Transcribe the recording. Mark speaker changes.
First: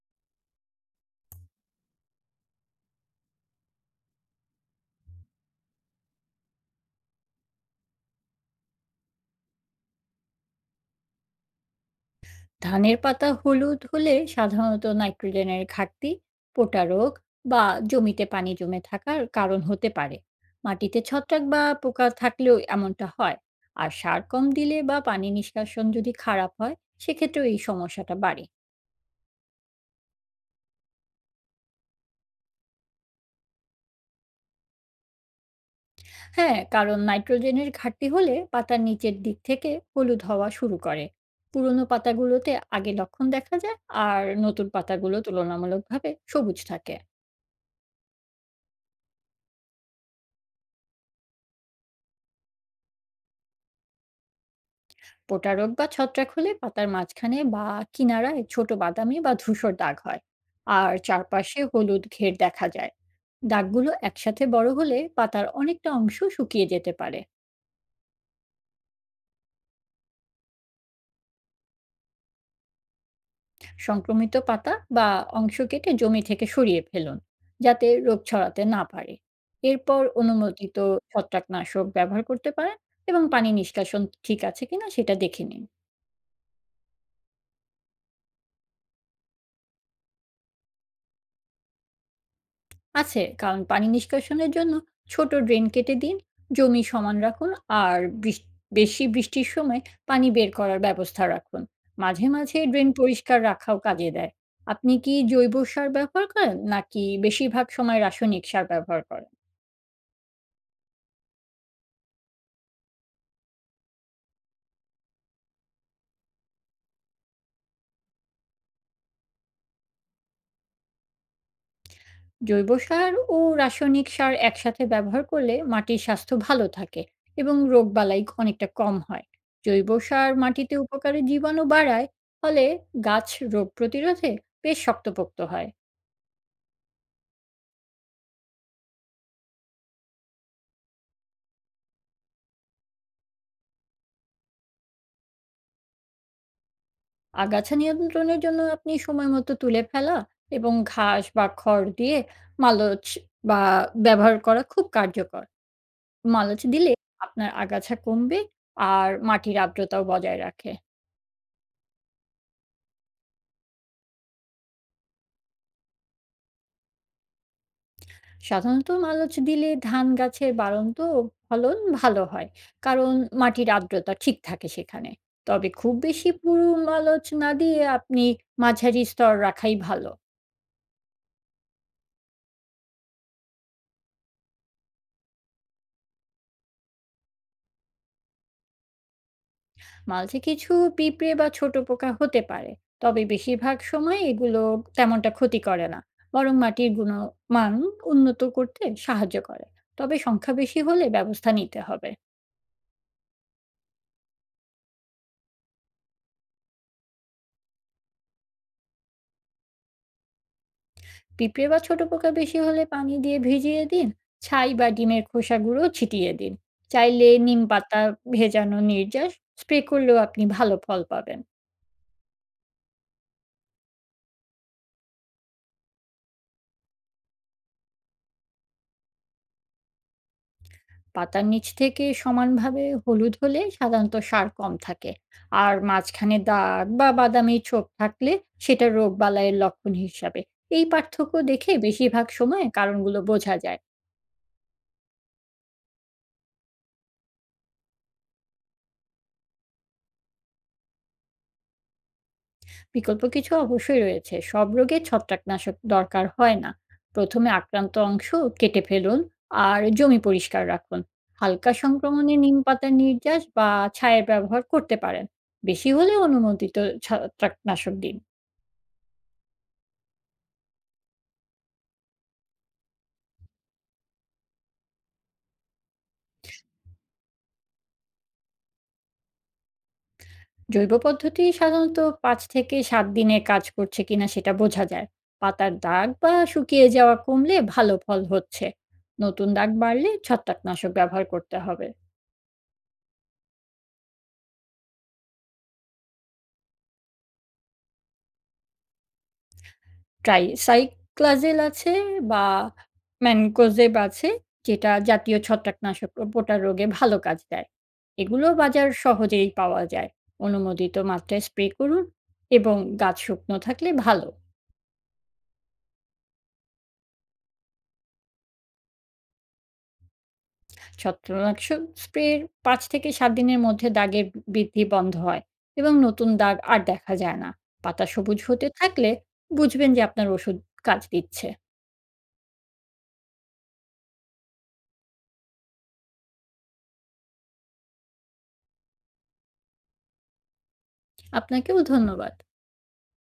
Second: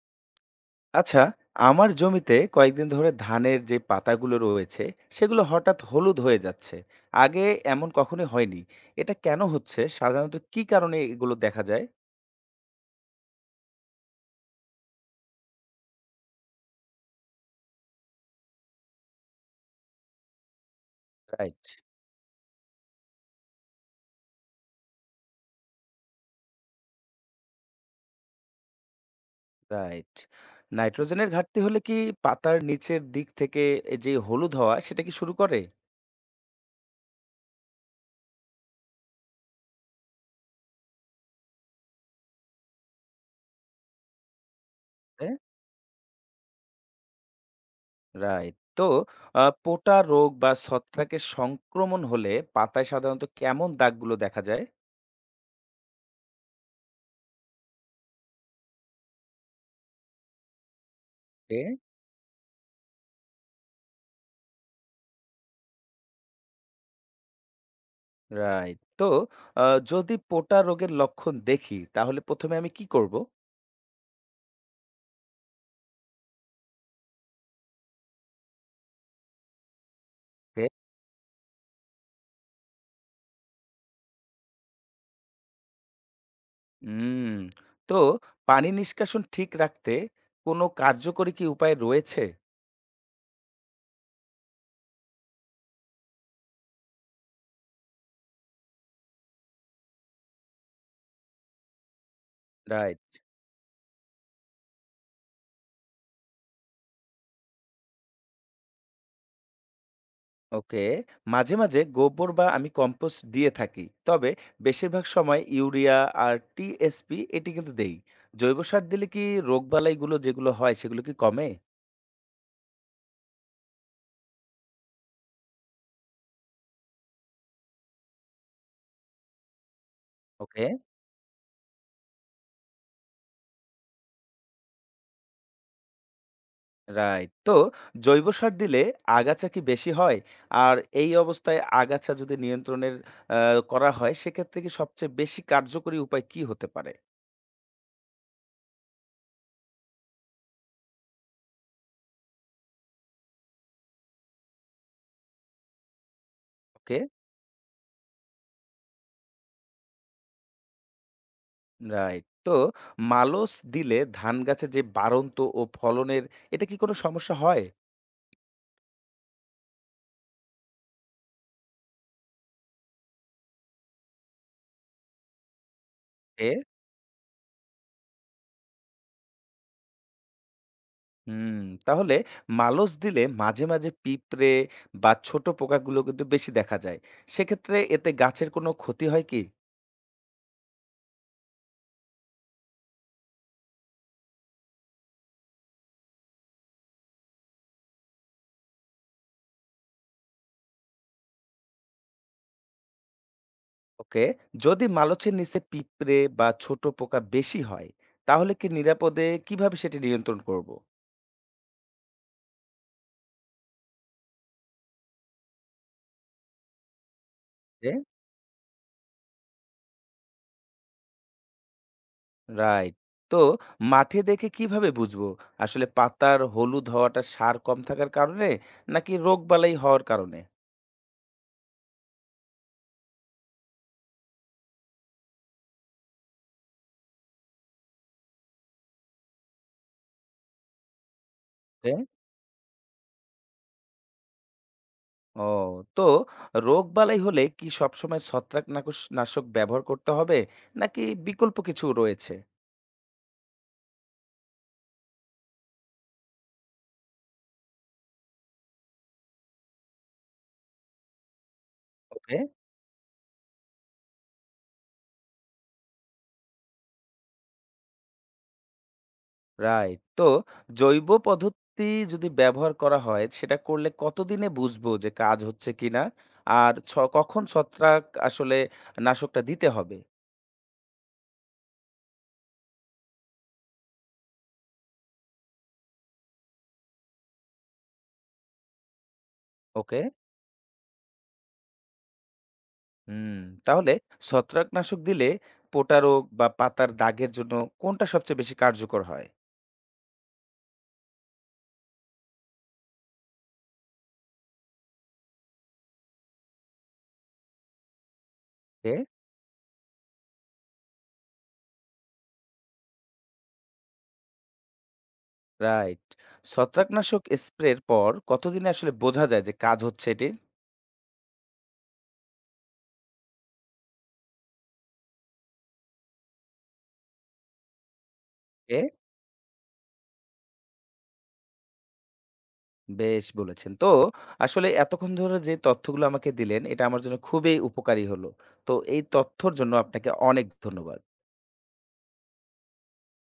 Speaker 1: আচ্ছা, আমার জমিতে কয়েকদিন ধরে ধানের যে পাতাগুলো রয়েছে সেগুলো হঠাৎ হলুদ হয়ে যাচ্ছে। আগে এমন কখনোই হয়নি। এটা কেন হচ্ছে, সাধারণত কি কারণে এগুলো দেখা যায়?
Speaker 2: ধানের পাতা হলুদ হলে সাধারণত নাইট্রোজেনের ঘাটতি, পোটা রোগ বা জমিতে পানি জমে থাকার কারণ হতে পারে। মাটিতে ছত্রাক বা
Speaker 1: রাইট।
Speaker 2: পোকা থাকলেও এমনটা হয়। আর সার কম দিলে বা পানি নিষ্কাশন যদি খারাপ হয়, সেক্ষেত্রেও এই সমস্যাটা বাড়ে।
Speaker 1: রাইট। নাইট্রোজেনের ঘাটতি হলে কি পাতার নিচের দিক থেকে এই যে হলুদ হওয়া সেটা কি শুরু করে?
Speaker 2: হ্যাঁ, কারণ নাইট্রোজেনের ঘাটতি হলে পাতার নিচের দিক থেকে হলুদ হওয়া শুরু করে। পুরনো পাতাগুলোতে আগে লক্ষণ দেখা যায়, আর নতুন পাতাগুলো তুলনামূলকভাবে সবুজ থাকে।
Speaker 1: রাইট। তো পোটা রোগ বা ছত্রাকের সংক্রমণ হলে পাতায় সাধারণত কেমন দাগগুলো দেখা যায়?
Speaker 2: পোটারোগ বা ছত্রাক হলে পাতার মাঝখানে বা কিনারায় ছোট বাদামি বা ধূসর দাগ হয়, আর চারপাশে হলুদ ঘের দেখা যায়। দাগগুলো একসাথে বড় হলে পাতার অনেকটা অংশ শুকিয়ে যেতে পারে।
Speaker 1: রাইট। তো আ যদি পোটা রোগের লক্ষণ দেখি তাহলে প্রথম এ আমি কি করব?
Speaker 2: সংক্রমিত পাতা বা অংশ কেটে জমি থেকে সরিয়ে ফেলুন, যাতে রোগ ছড়াতে না পারে। এরপর
Speaker 1: ওকে।
Speaker 2: অনুমোদিত ছত্রাকনাশক ব্যবহার করতে পারেন, এবং পানি নিষ্কাশন ঠিক আছে কিনা সেটা দেখে নিন।
Speaker 1: হুম। তো পানি নিষ্কাশন ঠিক রাখতে কোনো কার্যকরী কি উপায় রয়েছে?
Speaker 2: আছে, কারণ পানি নিষ্কাশনের জন্য ছোট ড্রেন কেটে দিন, জমি সমান রাখুন, আর বেশি বৃষ্টির সময় পানি বের করার ব্যবস্থা রাখুন। মাঝে মাঝে ড্রেন
Speaker 1: রাইট।
Speaker 2: পরিষ্কার রাখাও কাজে দেয়। আপনি কি জৈব সার ব্যবহার করেন নাকি বেশিরভাগ সময় রাসায়নিক সার ব্যবহার করেন?
Speaker 1: ওকে। মাঝে, মাঝে গোবর বা আমি কম্পোস্ট দিয়ে থাকি। তবে বেশিরভাগ সময় ইউরিয়া আর টিএসপি এটি কিন্তু দেই। জৈব সার দিলে কি রোগবালাইগুলো যেগুলো হয় সেগুলো কি কমে?
Speaker 2: জৈব সার ও রাসায়নিক সার একসাথে ব্যবহার করলে মাটির স্বাস্থ্য ভালো থাকে, এবং রোগবালাই অনেকটা কম হয়। জৈব সার
Speaker 1: ওকে।
Speaker 2: মাটিতে উপকারী জীবাণু বাড়ায়, ফলে গাছ রোগ প্রতিরোধে বেশ শক্তপোক্ত হয়।
Speaker 1: রাইট। তো জৈব সার দিলে আগাছা কি বেশি হয়? আর এই অবস্থায় আগাছা যদি নিয়ন্ত্রণের আ করা হয় সেক্ষেত্রে কি সবচেয়ে বেশি কার্যকরী উপায় কি হতে পারে?
Speaker 2: আগাছা নিয়ন্ত্রণের জন্য আপনি সময় মতো তুলে ফেলা এবং ঘাস বা খড় দিয়ে মালচ বা ব্যবহার করা খুব কার্যকর। মালচ দিলে
Speaker 1: ওকে।
Speaker 2: আপনার আগাছা কমবে, আর মাটির আর্দ্রতাও বজায় রাখে।
Speaker 1: রাইট। তো মালচ দিলে ধান গাছে যে বাড়ন্ত ও ফলনের এটা কি কোনো সমস্যা হয়?
Speaker 2: সাধারণত মালচ দিলে ধান গাছের বাড়ন্ত ফলন ভালো হয়, কারণ মাটির আর্দ্রতা ঠিক থাকে সেখানে। তবে খুব বেশি
Speaker 1: এ
Speaker 2: পুরু মালচ না দিয়ে আপনি মাঝারি স্তর রাখাই ভালো।
Speaker 1: হুম, তাহলে মালচ দিলে মাঝে, মাঝে পিঁপড়ে বা ছোট পোকাগুলো কিন্তু বেশি দেখা যায়। সেক্ষেত্রে এতে গাছের কোনো ক্ষতি হয় কি?
Speaker 2: মাঝে কিছু পিঁপড়ে বা ছোট পোকা হতে পারে, তবে বেশিরভাগ সময় এগুলো তেমনটা ক্ষতি করে না, বরং মাটির গুণমান উন্নত করতে সাহায্য করে। তবে সংখ্যা বেশি হলে ব্যবস্থা নিতে হবে।
Speaker 1: ওকে। যদি মালচের নিচে পিঁপড়ে বা ছোট পোকা বেশি হয় তাহলে কি নিরাপদে কিভাবে সেটি নিয়ন্ত্রণ করব?
Speaker 2: পিঁপড়ে বা ছোট পোকা বেশি হলে পানি দিয়ে ভিজিয়ে দিন, ছাই বা ডিমের খোসা গুঁড়ো ছিটিয়ে দিন। চাইলে নিম পাতা ভেজানো নির্যাস স্প্রে করলেও আপনি ভালো ফল পাবেন।
Speaker 1: রাইট। তো মাঠে দেখে কিভাবে বুঝবো আসলে পাতার হলুদ হওয়াটা সার কম থাকার কারণে নাকি রোগবালাই হওয়ার কারণে?
Speaker 2: পাতার নিচ থেকে সমানভাবে হলুদ হলে সাধারণত সার কম থাকে, আর মাঝখানে দাগ বা বাদামি ছোপ থাকলে সেটা রোগ বালাইয়ের লক্ষণ হিসাবে। এই পার্থক্য দেখে
Speaker 1: এ?
Speaker 2: বেশিরভাগ সময় কারণগুলো বোঝা যায়।
Speaker 1: ও। তো রোগবালাই হলে কি সবসময় ছত্রাক নাশক ব্যবহার করতে হবে নাকি বিকল্প কিছু রয়েছে?
Speaker 2: বিকল্প কিছু অবশ্যই রয়েছে, সব রোগে ছত্রাকনাশক দরকার হয় না। প্রথমে আক্রান্ত অংশ কেটে ফেলুন, আর জমি পরিষ্কার রাখুন। হালকা সংক্রমণে
Speaker 1: ওকে।
Speaker 2: নিম পাতার নির্যাস বা ছায়ের ব্যবহার করতে পারেন। বেশি হলে অনুমোদিত ছত্রাকনাশক দিন।
Speaker 1: রাইট। তো জৈব পদ্ধতি যদি ব্যবহার করা হয়, সেটা করলে কতদিনে বুঝবো যে কাজ হচ্ছে কিনা? আর ছ কখন ছত্রাক আসলে নাশকটা দিতে হবে?
Speaker 2: জৈব পদ্ধতি সাধারণত ৫ থেকে ৭ দিনে কাজ করছে কিনা সেটা বোঝা যায়। পাতার দাগ বা শুকিয়ে যাওয়া কমলে ভালো ফল হচ্ছে। নতুন দাগ
Speaker 1: ওকে।
Speaker 2: বাড়লে ছত্রাকনাশক ব্যবহার করতে হবে।
Speaker 1: হুম, তাহলে ছত্রাকনাশক দিলে পোটা রোগ বা পাতার দাগের জন্য কোনটা সবচেয়ে বেশি কার্যকর হয়?
Speaker 2: ট্রাইসাইক্লাজেল আছে বা ম্যানকোজেব আছে, যেটা জাতীয় ছত্রাকনাশক ও পোটা রোগে ভালো কাজ দেয়। এগুলো বাজার
Speaker 1: ওকে।
Speaker 2: সহজেই পাওয়া যায়। অনুমোদিত মাত্রায় স্প্রে করুন, এবং গাছ শুকনো থাকলে ভালো।
Speaker 1: রাইট। ছত্রাকনাশক স্প্রের পর কতদিনে আসলে বোঝা যায় যে কাজ হচ্ছে এটির?
Speaker 2: ছত্রনাশক স্প্রের ৫ থেকে ৭ দিনের মধ্যে দাগের বৃদ্ধি বন্ধ হয়, এবং নতুন দাগ আর দেখা যায় না। পাতা সবুজ হতে থাকলে বুঝবেন যে আপনার ওষুধ কাজ দিচ্ছে।
Speaker 1: বেশ বলেছেন। তো আসলে এতক্ষণ ধরে যে তথ্যগুলো আমাকে দিলেন, এটা আমার জন্য খুবই উপকারী হলো। তো এই তথ্যর জন্য আপনাকে অনেক ধন্যবাদ।
Speaker 2: আপনাকেও ধন্যবাদ।